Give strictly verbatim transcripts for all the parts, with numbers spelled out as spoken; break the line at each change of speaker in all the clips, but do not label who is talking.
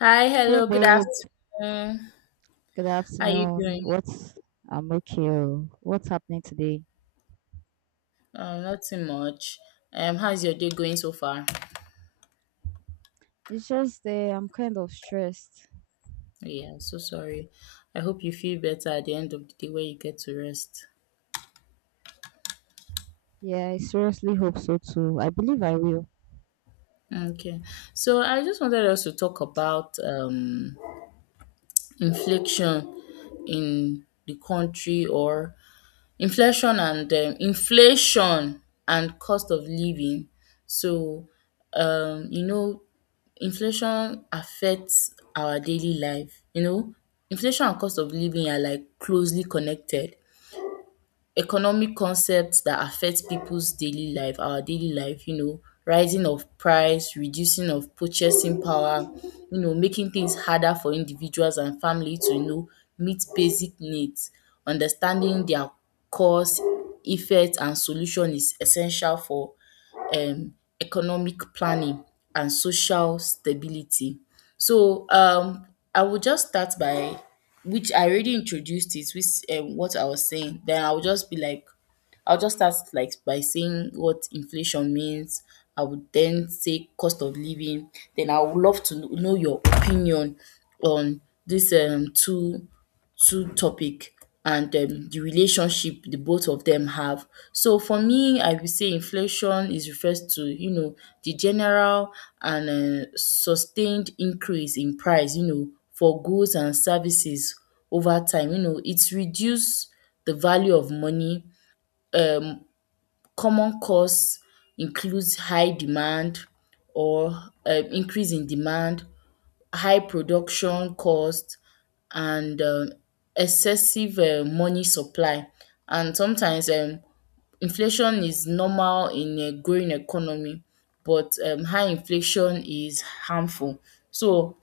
Hi,
Hey
hello, good
babe,
afternoon.
good
How you
afternoon.
doing?
What's I'm okay. oh. What's happening today?
Um, nothing much. Um, how's your day going so far?
It's just uh, I'm kind of stressed.
Yeah, I'm so sorry. I hope you feel better at the end of the day where you get to rest.
Yeah, I seriously hope so too. I believe I will.
Okay. So I just wanted us to talk about um inflation in the country. Or inflation and um inflation and cost of living. So um you know, inflation affects our daily life. You know, inflation and cost of living are like closely connected economic concepts that affect people's daily life, our daily life, you know, rising of price, reducing of purchasing power, you know, making things harder for individuals and family to, you know, meet basic needs. Understanding their cause, effect and solution is essential for um economic planning and social stability. So um I will just start by which I already introduced it, which um what I was saying. Then I will just be like I'll just start like by saying what inflation means. I would then say cost of living. Then I would love to kn- know your opinion on these um two two topic and um the relationship the both of them have. So for me, I would say inflation is refers to, you know, the general and um sustained increase in price, you know, for goods and services over time. You know, it's reduce the value of money. Um common cause includes high demand or um increase in demand, high production cost and um excessive um money supply, and sometimes um inflation is normal in a growing economy, but um high inflation is harmful. So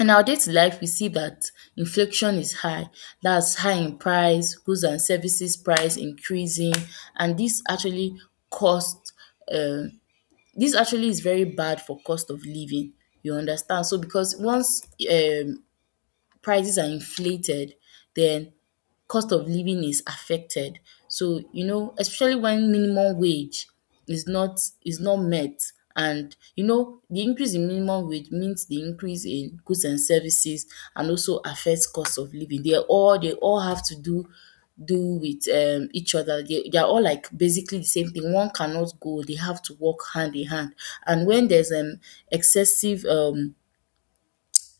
in our day to life we see that inflation is high, that's high in price, goods and services price increasing, and this actually cost um this actually is very bad for cost of living, you understand. So because once um prices are inflated, then cost of living is affected. So, you know, especially when minimum wage is not is not met, and you know the increase in minimum wage means the increase in goods and services and also affects cost of living. They are all they all have to do do with um, each other. They, they are all like basically the same thing. One cannot go. They have to work hand in hand. And when there's an excessive um,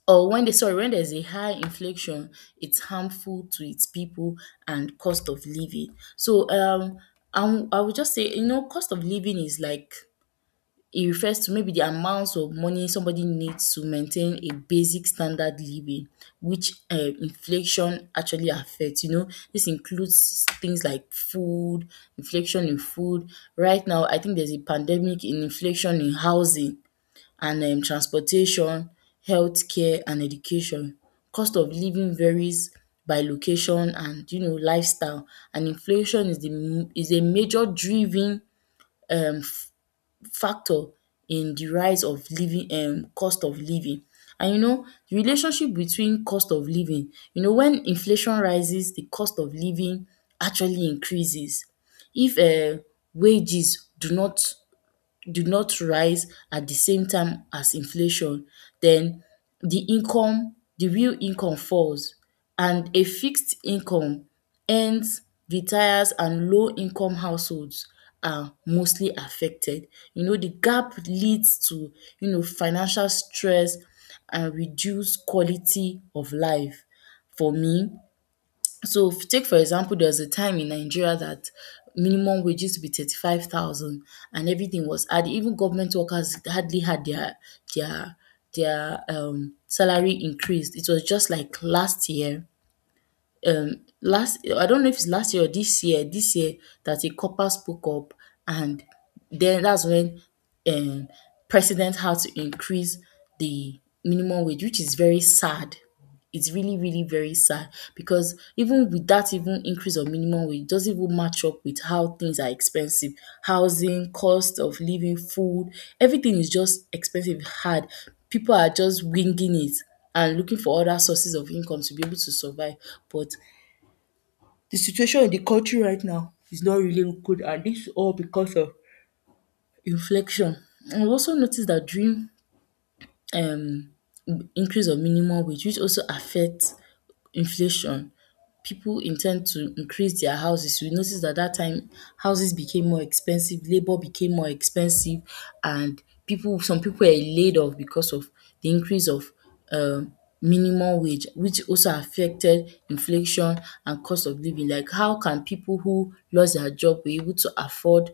or when they sorry, when there's a high inflation, it's harmful to its people and cost of living. So um I wou- I would just say, you know, cost of living is like it refers to maybe the amounts of money somebody needs to maintain a basic standard living, which uh, inflation actually affects. You know, this includes things like food, inflation in food. Right now, I think there's a pandemic in inflation in housing and um transportation, healthcare and education. Cost of living varies by location and you know lifestyle, and inflation is the m- is a major driven um factor in the rise of living um cost of living. And you know the relationship between cost of living, you know when inflation rises, the cost of living actually increases. If um wages do not do not rise at the same time as inflation, then the income, the real income falls, and a fixed income earns retires and low income households are mostly affected. You know, the gap leads to, you know, financial stress and reduced quality of life. For me, so f- take for example, there was a time in Nigeria that minimum wage used to be thirty five thousand, and everything was hard. Even government workers hardly had their their their um salary increased. It was just like last year. Um, last I don't know if it's last year or this year. This year that a copper spoke up, and then that's when um president had to increase the minimum wage, which is very sad. It's really, really very sad, because even with that even increase of minimum wage, it doesn't even match up with how things are expensive. Housing, cost of living, food, everything is just expensive, hard. People are just winging it and looking for other sources of income to be able to survive. But the situation in the country right now is not really good, and this is all because of inflation. And we also noticed that during um increase of minimum wage, which also affects inflation, people intend to increase their houses. We notice that that time houses became more expensive, labor became more expensive, and people some people were laid off because of the increase of um minimum wage, which also affected inflation and cost of living. Like how can people who lost their job be able to afford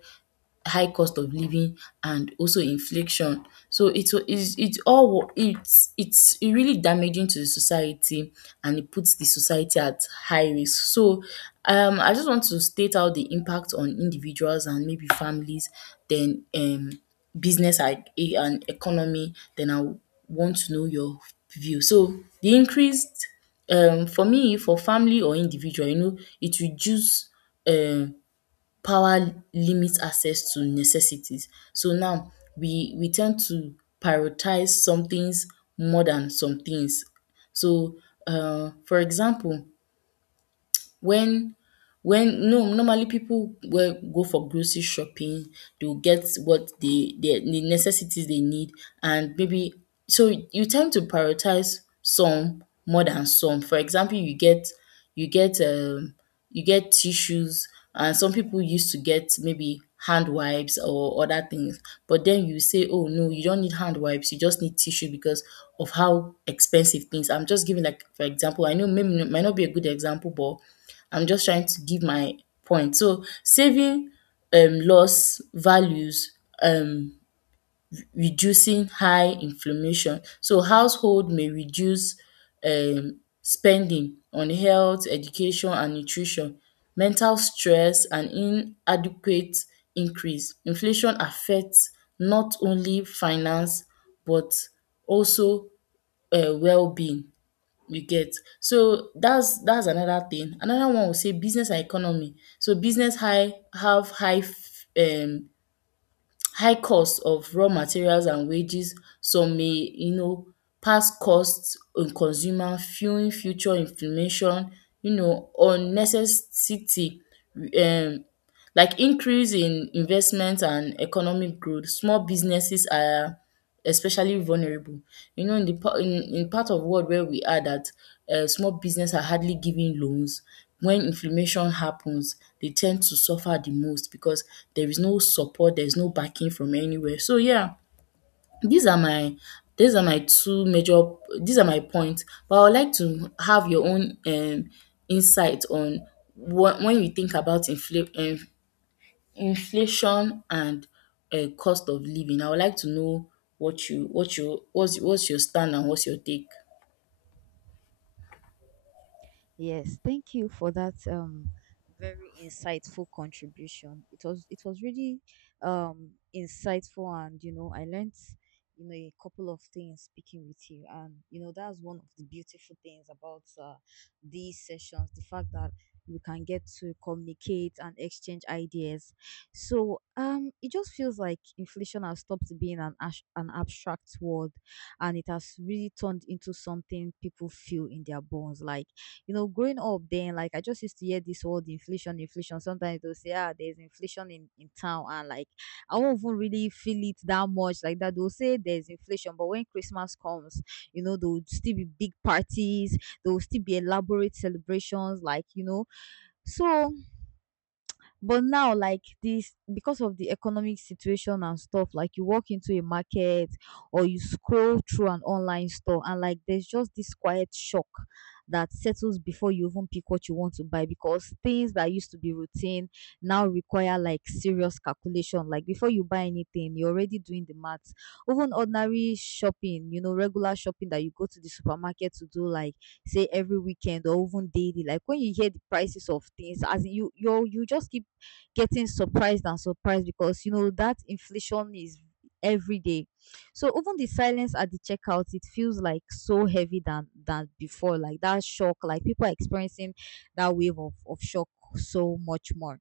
high cost of living and also inflation. So it's it's it's all wo- it's it's really damaging to the society, and it puts the society at high risk. So um I just want to state out the impact on individuals and maybe families, then um business and e- and economy, then I want to know your view. So the increased um for me for family or individual, you know, it reduce um power limits access to necessities. So now we we tend to prioritize some things more than some things. So uh, for example, when when no, normally people will go for grocery shopping, they'll get what they, they the necessities they need, and maybe so you tend to prioritize some more than some. For example, you get you get um you get tissues, and some people used to get maybe hand wipes or other things, but then you say, oh no, you don't need hand wipes, you just need tissue because of how expensive things. I'm just giving like for example, I know maybe it might not be a good example, but I'm just trying to give my point. So saving um loss values um reducing high inflammation. So household may reduce um spending on health, education and nutrition, mental stress and inadequate increase. Inflation affects not only finance, but also um well-being. You get. So that's that's another thing. Another one will say business and economy. So business high have high f- um high cost of raw materials and wages. Some may, you know, pass costs on consumer, fueling future inflammation, you know, unnecessity um like increase in investment and economic growth, small businesses are especially vulnerable. You know, in the pa- in, in part of world where we are that uh, small business are hardly giving loans. When inflammation happens, they tend to suffer the most because there is no support, there's no backing from anywhere. So yeah, these are my these are my two major these are my points. But I would like to have your own um insight on what when you think about infl- eh, inflation and um cost of living. I would like to know what you what you what's what's your stand and what's your take?
Yes, thank you for that um very insightful contribution. It was it was really um insightful, and you know I learnt you know a couple of things speaking with you. And you know that's one of the beautiful things about uh, these sessions, the fact that we can get to communicate and exchange ideas. So um it just feels like inflation has stopped being an ash- an abstract word, and it has really turned into something people feel in their bones. Like you know, growing up then, like I just used to hear this word inflation, inflation. Sometimes they'll say, ah, there's inflation in, in town, and like I won't even really feel it that much like that. They'll say there's inflation, but when Christmas comes, you know, there will still be big parties, there will still be elaborate celebrations, like you know. So but now, like this, because of the economic situation and stuff, like you walk into a market or you scroll through an online store, and like there's just this quiet shock that settles before you even pick what you want to buy, because things that used to be routine now require like serious calculation. Like before you buy anything, you're already doing the maths. Even ordinary shopping, you know, regular shopping that you go to the supermarket to do, like say every weekend or even daily. Like when you hear the prices of things, as in you you you just keep getting surprised and surprised because you know that inflation is every day. So even the silence at the checkout, it feels like so heavy than than before. Like that shock, like people are experiencing that wave of, of shock so much more.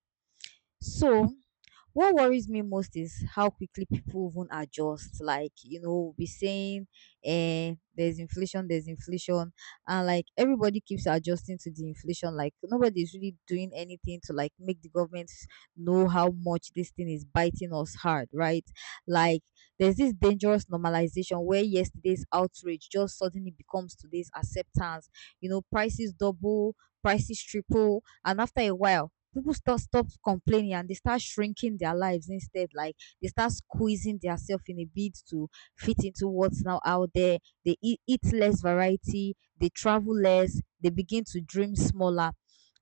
So what worries me most is how quickly people even adjust. Like, you know, be saying eh, there's inflation, there's inflation, and like everybody keeps adjusting to the inflation. Like nobody's really doing anything to like make the government know how much this thing is biting us hard, right? Like there's this dangerous normalization where yesterday's outrage just suddenly becomes today's acceptance. You know, prices double, prices triple, and after a while people start stop complaining and they start shrinking their lives instead. Like they start squeezing themselves in a bid to fit into what's now out there. They eat, eat less variety, they travel less, they begin to dream smaller.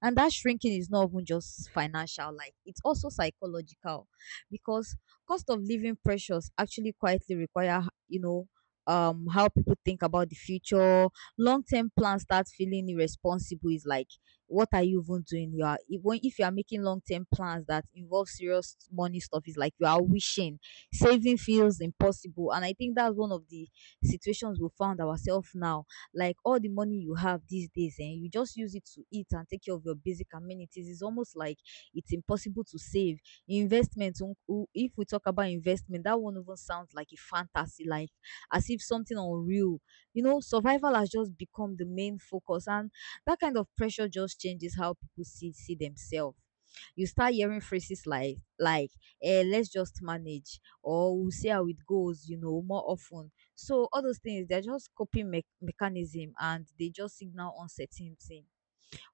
And that shrinking is not even just financial, like it's also psychological, because cost of living pressures actually quietly require you know um how people think about the future. Long-term plans start feeling irresponsible. Is like what are you even doing? You are if, when, if you are making long term plans that involve serious money stuff, it's like you are wishing. Saving feels impossible, and I think that's one of the situations we found ourselves now. Like all the money you have these days, and you just use it to eat and take care of your basic amenities. It's almost like it's impossible to save. Investment, um, u- if we talk about investment, that one even sounds like a fantasy, like as if something unreal. You know, survival has just become the main focus, and that kind of pressure just changes how people see see themselves. You start hearing phrases like like eh, let's just manage, or we'll see how it goes, you know, more often. So all those things, they're just coping me- mechanism, and they just signal uncertainty.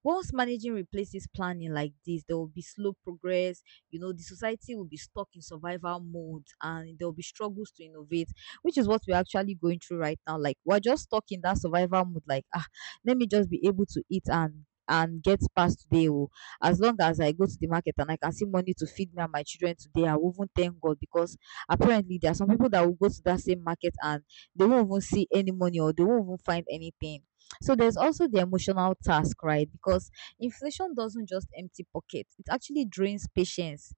Once managing replaces planning like this, there will be slow progress. You know, the society will be stuck in survival mode, and there will be struggles to innovate, which is what we're actually going through right now. Like, we're just stuck in that survival mode, like, ah, let me just be able to eat and and get past today. oh. As long as I go to the market and I can see money to feed me and my children today, I will even thank God, because apparently there are some people that will go to that same market and they won't even see any money, or they won't even find anything. So there's also the emotional task, right? Because inflation doesn't just empty pockets, it actually drains patience.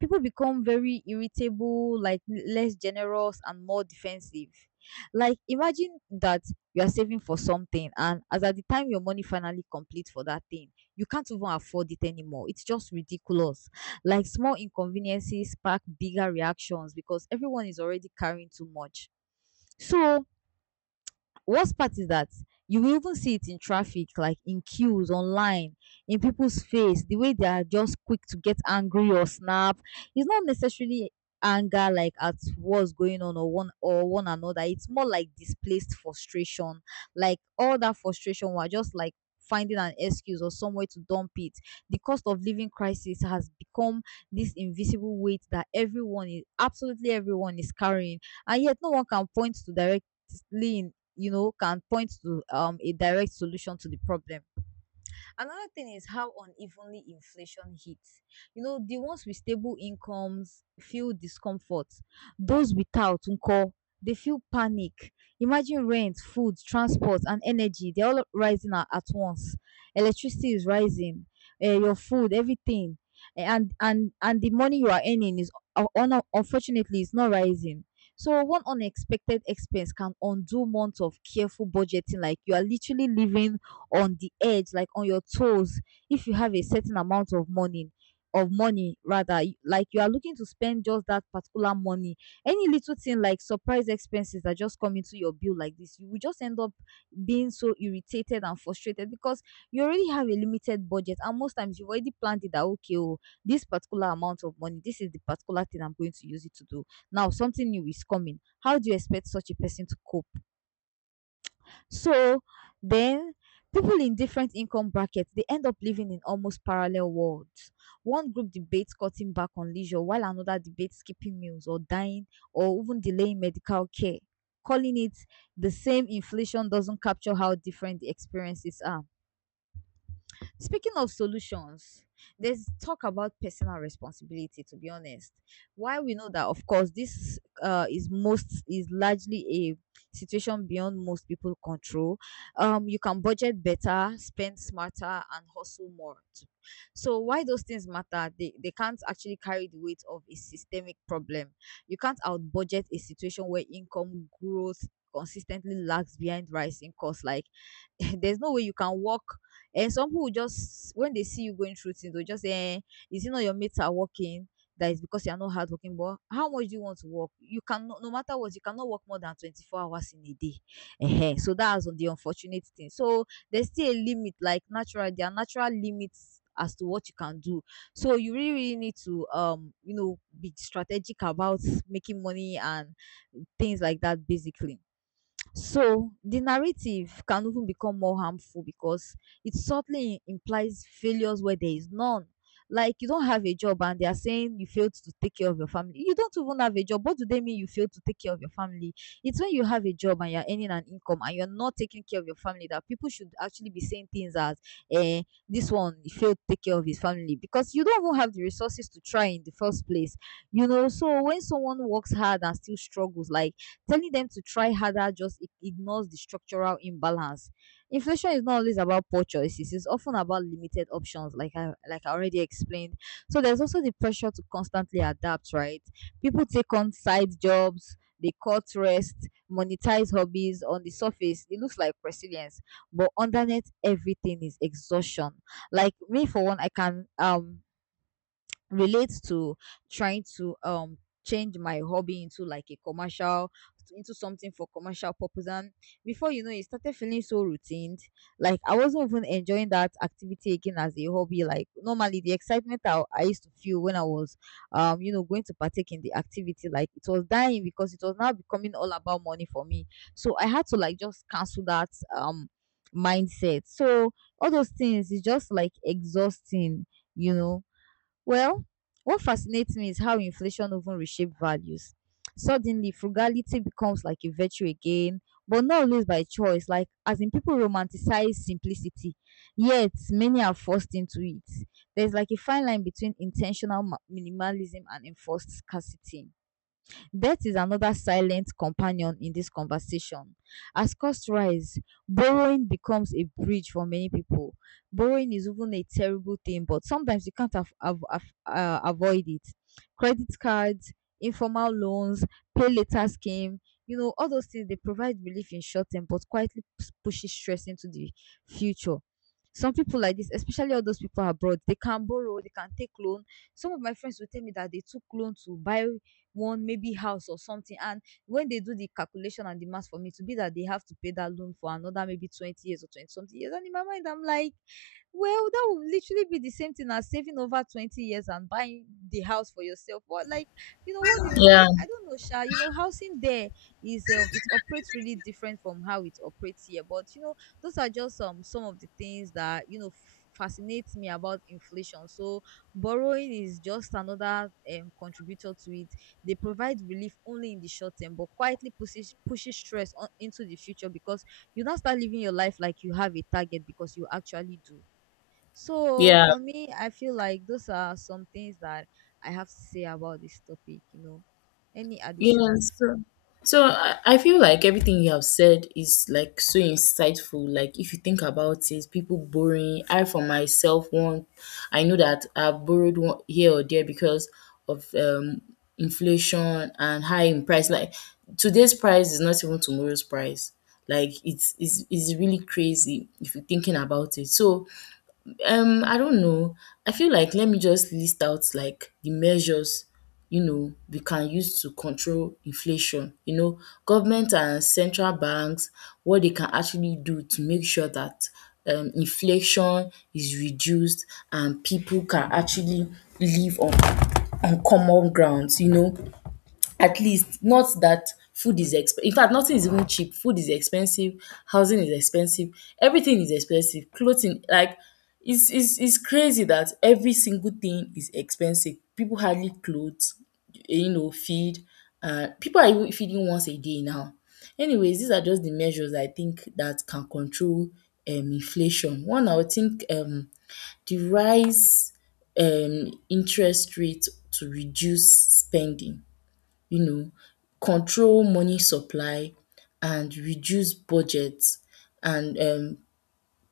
People become very irritable, like less generous and more defensive. Like imagine that you are saving for something, and as at the time your money finally complete for that thing, you can't even afford it anymore. It's just ridiculous. Like small inconveniences spark bigger reactions because everyone is already carrying too much. So worst part is that you will even see it in traffic, like in queues, online, in people's face, the way they are just quick to get angry or snap. It's not necessarily anger like at what's going on or one or one another. It's more like displaced frustration. Like all that frustration were just like finding an excuse or somewhere to dump it. The cost of living crisis has become this invisible weight that everyone, is absolutely everyone, is carrying, and yet no one can point to directly you know, can point to um, a direct solution to the problem. Another thing is how unevenly inflation hits. You know, the ones with stable incomes feel discomfort. Those without, unko, they feel panic. Imagine rent, food, transport, and energy. They're all rising a- at once. Electricity is rising, eh, your food, everything. Eh, And, and, and the money you are earning is, uh, un- unfortunately, is not rising. So one unexpected expense can undo months of careful budgeting. Like you are literally living on the edge, like on your toes, if you have a certain amount of money of money rather y- like you are looking to spend just that particular money. Any little thing like surprise expenses that just come into your bill like this, you will just end up being so irritated and frustrated, because you already have a limited budget, and most times you've already planned it that okay oh this particular amount of money, this is the particular thing I'm going to use it to do. Now something new is coming, how do you expect such a person to cope? So then people in different income brackets, they end up living in almost parallel worlds. One group debates cutting back on leisure while another debates skipping meals or dying or even delaying medical care. Calling it the same inflation doesn't capture how different the experiences are. Speaking of solutions, there's talk about personal responsibility, to be honest. While we know that, of course, this uh, is most is largely a situation beyond most people control. Um, you can budget better, spend smarter, and hustle more. Too. So why those things matter? They they can't actually carry the weight of a systemic problem. You can't out budget a situation where income growth consistently lags behind rising costs. Like there's no way you can work, and some people will just when they see you going through things, they'll just say, eh, is it not your mates are working? That is because you are not hardworking. But how much do you want to work? You can no matter what, you cannot work more than twenty-four hours in a day. Ehen, so that's the unfortunate thing. So there's still a limit, like natural, there are natural limits as to what you can do. So you really, really need to um, you know, be strategic about making money and things like that basically. So the narrative can even become more harmful because it subtly implies failures where there is none. Like you don't have a job and they are saying you failed to take care of your family. You don't even have a job. What do they mean you failed to take care of your family? It's when you have a job and you're earning an income and you're not taking care of your family that people should actually be saying things as eh, this one failed to take care of his family, because you don't even have the resources to try in the first place. You know, so when someone works hard and still struggles, like telling them to try harder just ig- ignores the structural imbalance. Inflation is not always about poor choices, it's often about limited options, like I, like I already explained. So there's also the pressure to constantly adapt, right? People take on side jobs, they cut rest, monetize hobbies on the surface. It looks like resilience, but underneath everything is exhaustion. Like me, for one, I can um relates to trying to um change my hobby into like a commercial into something for commercial purpose, and before you know it, started feeling so routine. Like I wasn't even enjoying that activity again as a hobby. Like normally the excitement I, I used to feel when I was um you know going to partake in the activity, like it was dying because it was now becoming all about money for me. So I had to like just cancel that um mindset. So all those things is just like exhausting you know well, what fascinates me is how inflation often reshapes values. Suddenly, frugality becomes like a virtue again, but not always by choice. Like, as in, people romanticize simplicity, yet many are forced into it. There's like a fine line between intentional ma- minimalism and enforced scarcity. Debt is another silent companion in this conversation. As costs rise, borrowing becomes a bridge for many people. Borrowing is even a terrible thing, but sometimes you can't af- av- af- uh, avoid it. Credit cards, informal loans, pay later scheme, you know, all those things, they provide relief in short term, but quietly p- pushes stress into the future. Some people like this, especially all those people abroad, they can borrow, they can take loan. Some of my friends will tell me that they took loan to buy one maybe house or something. And when they do the calculation and the math for me, to be that they have to pay that loan for another maybe twenty years or twenty something years. And in my mind, I'm like, well, that would literally be the same thing as saving over twenty years and buying the house for yourself. But like, you know what you
Yeah,
like, I don't know, Sha, you know, housing there is um it operates really different from how it operates here. But you know, those are just um some of the things that you know f- fascinates me about inflation. So borrowing is just another um contributor to it. They provide relief only in the short term, but quietly pushes pushes stress on into the future because you now start living your life like you have a target because you actually do. So
yeah.
for me, I feel like those are some things that I have to say about this topic, you know. Any
Yes.
additions?
So, so I, I feel like everything you have said is like so insightful. Like if you think about it, people borrowing. I for myself want. I know that I've borrowed one here or there because of um inflation and high in price. Like today's price is not even tomorrow's price. Like it's it's, it's really crazy if you're thinking about it. So um I don't know, I feel like let me just list out like the measures, you know, we can use to control inflation, you know, government and central banks, what they can actually do to make sure that um inflation is reduced and people can actually live on on common grounds, you know, at least not that food is exp- in fact nothing is even cheap. Food is expensive, housing is expensive, everything is expensive, clothing. Like it's it's it's crazy that every single thing is expensive. People hardly clothes, you know, feed. Uh, people are even feeding once a day now. Anyways, these are just the measures I think that can control um inflation. One, I would think, um the rise um interest rate to reduce spending, you know, control money supply and reduce budgets, and um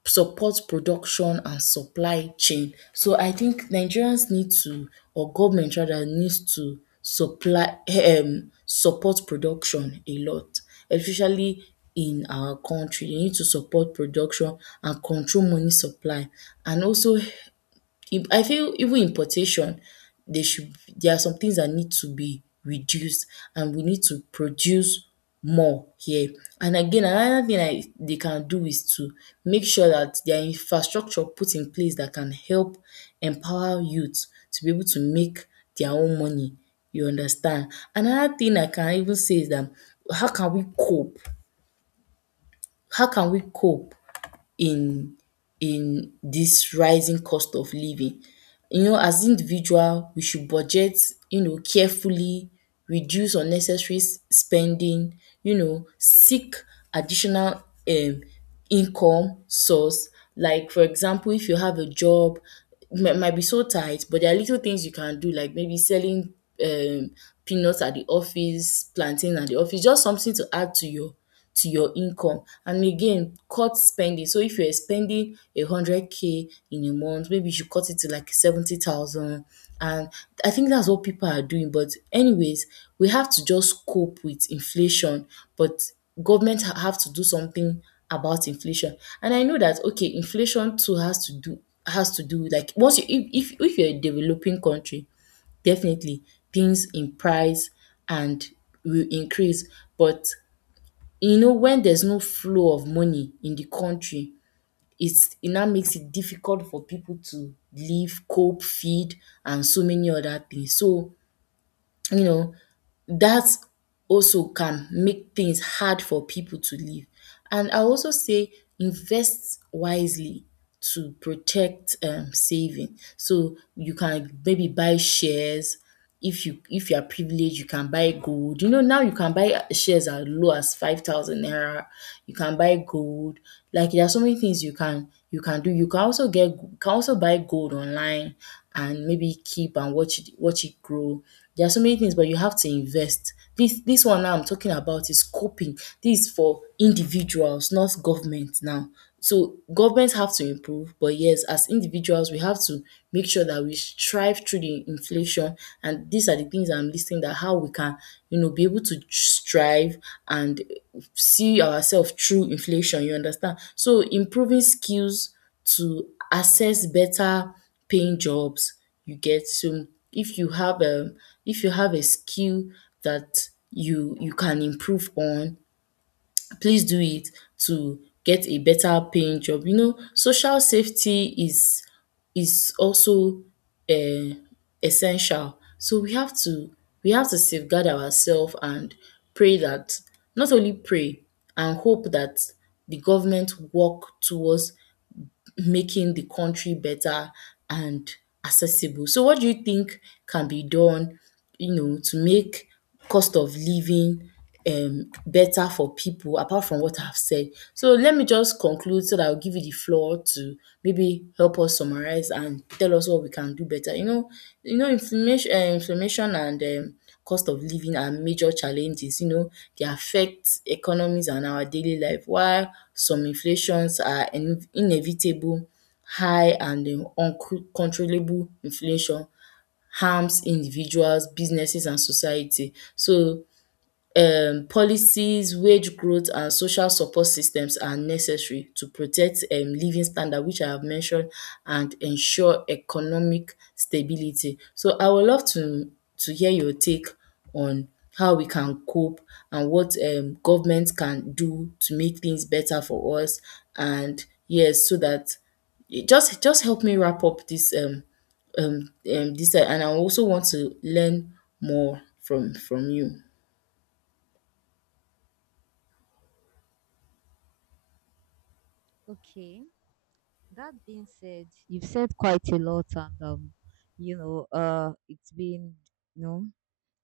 support production and supply chain. So I think Nigerians need to or government rather needs to supply um support production a lot, especially in our country. They need to support production and control money supply, and also if I feel even importation, they should there are some things that need to be reduced and we need to produce more here. And again, another thing I they can do is to make sure that their infrastructure put in place that can help empower youth to be able to make their own money. You understand? Another thing I can even say is that how can we cope? How can we cope in in this rising cost of living. You know, as individual, we should budget, you know, carefully, reduce unnecessary s- spending, you know, seek additional um income source. Like for example, if you have a job, might, might be so tight, but there are little things you can do, like maybe selling um peanuts at the office, plantain at the office, just something to add to your to your income. And again, cut spending. So if you're spending a hundred k in a month, maybe you should cut it to like seventy thousand. And I think that's what people are doing, but anyways, we have to just cope with inflation. But government ha- have to do something about inflation. And I know that, okay, inflation too has to do, has to do like once you, if if, if you're a developing country, definitely things in price and will increase. But you know, when there's no flow of money in the country, it's, it now makes it difficult for people to live, cope, feed, and so many other things. So, you know, that also can make things hard for people to live. And I also say, invest wisely to protect um, saving. So you can maybe buy shares. If you if you are privileged, you can buy gold. You know, now you can buy shares as low as five thousand naira. You can buy gold. Like there are so many things you can you can do. You can also get you can also buy gold online and maybe keep and watch it watch it grow. There are so many things, but you have to invest. This this one now I'm talking about is coping. This is for individuals, not government now. So governments have to improve, but yes, as individuals, we have to make sure that we strive through the inflation. And these are the things I'm listing, that how we can, you know, be able to strive and see ourselves through inflation. You understand? So, improving skills to access better paying jobs, you get. So if you have a if you have a skill that you you can improve on, please do it to get a better paying job. You know, social safety is is also uh, essential. So we have to we have to safeguard ourselves and pray that, not only pray and hope that the government work towards making the country better and accessible. So what do you think can be done, you know, to make cost of living um better for people, apart from what I've said? So let me just conclude, so that I'll give you the floor to maybe help us summarize and tell us what we can do better. You know, you know, inflammation um inflammation and um cost of living are major challenges. You know, they affect economies and our daily life. While some inflations are in- inevitable, high and um uncontrollable inflation harms individuals, businesses and society. So um policies, wage growth and social support systems are necessary to protect um living standard, which I have mentioned, and ensure economic stability. So I would love to to hear your take on how we can cope and what um government can do to make things better for us. And yes, so that, just just help me wrap up this um um um this uh, and I also want to learn more from from you.
Okay, that being said, you've said quite a lot, and um, you know, uh, it's been, you know.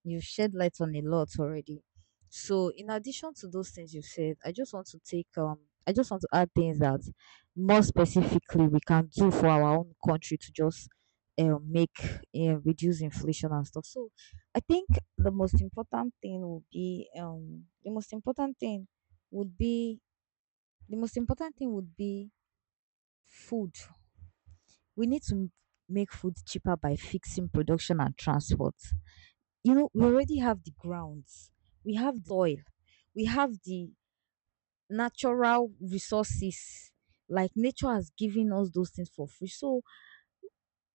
You've shed light on a lot already. So, in addition to those things you've said, I just want to take um, I just want to add things that more specifically we can do for our own country to just um, make uh, reduce inflation and stuff. So, I think the most important thing would be um, the most important thing would be the most important thing would be food. We need to m- make food cheaper by fixing production and transport. You know, we already have the grounds, we have the soil, we have the natural resources. Like nature has given us those things for free. So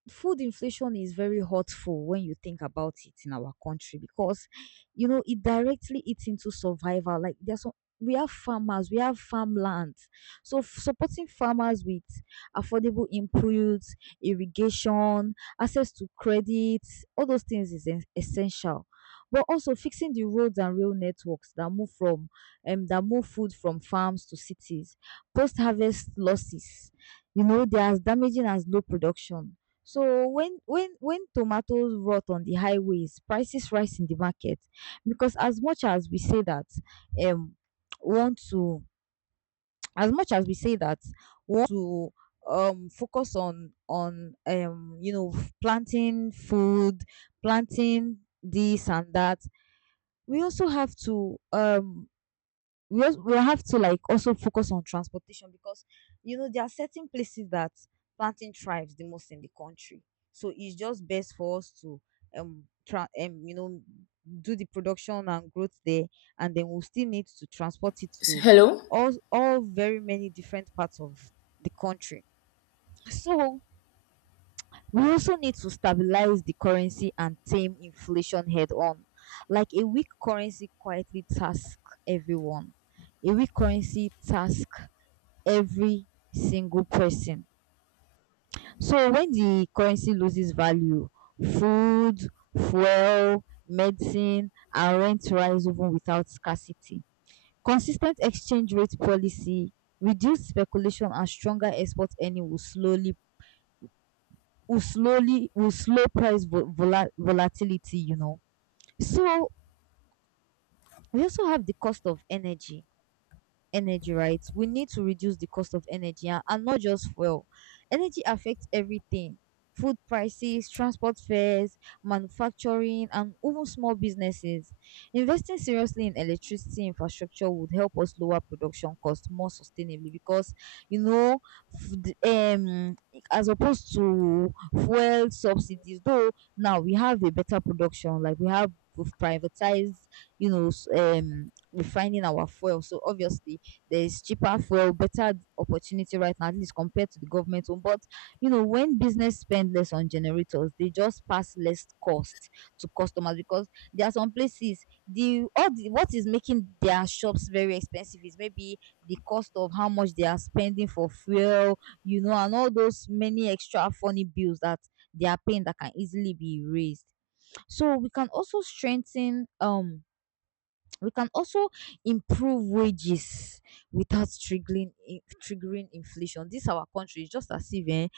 food inflation is very hurtful when you think about it in our country, because you know it directly eats into survival. Like there's some, we have farmers, we have farmland, so f- supporting farmers with affordable inputs, irrigation, access to credit, all those things is es- essential. But also fixing the roads and rail networks that move from um, that move food from farms to cities. Post harvest losses, you know, they're as damaging as low production. So when when when tomatoes rot on the highways, prices rise in the market. Because as much as we say that um want to as much as we say that want to um focus on on um you know f- planting food, planting this and that, we also have to um we also, we have to like also focus on transportation because you know there are certain places that planting thrives the most in the country. So it's just best for us to um tra- um you know do the production and growth there, and then we'll still need to transport it
S-
to
Hello?
all all very many different parts of the country. So we also need to stabilize the currency and tame inflation head on. Like a weak currency quietly task everyone. A weak currency task every single person. So when the currency loses value, food, fuel, medicine, and rent rise even without scarcity. Consistent exchange rate policy, reduced speculation, and stronger export earning will slowly will slowly will slow price vol- vola- volatility, you know. So we also have the cost of energy, energy, right? We need to reduce the cost of energy, and, and not just fuel. Energy affects everything: food prices, transport fares, manufacturing, and even small businesses. Investing seriously in electricity infrastructure would help us lower production costs more sustainably, because, you know, f- the- um, as opposed to fuel subsidies, though now we have a better production, like we have we've privatized, you know, s- um refining our fuel, so obviously there's cheaper fuel, better opportunity right now, at least compared to the government one. But you know, when business spend less on generators, they just pass less cost to customers. Because there are some places, the all the what is making their shops very expensive is maybe the cost of how much they are spending for fuel, you know, and all those many extra funny bills that they are paying that can easily be raised. So we can also strengthen um we can also improve wages without triggering in- triggering inflation. This our country is just as if eh,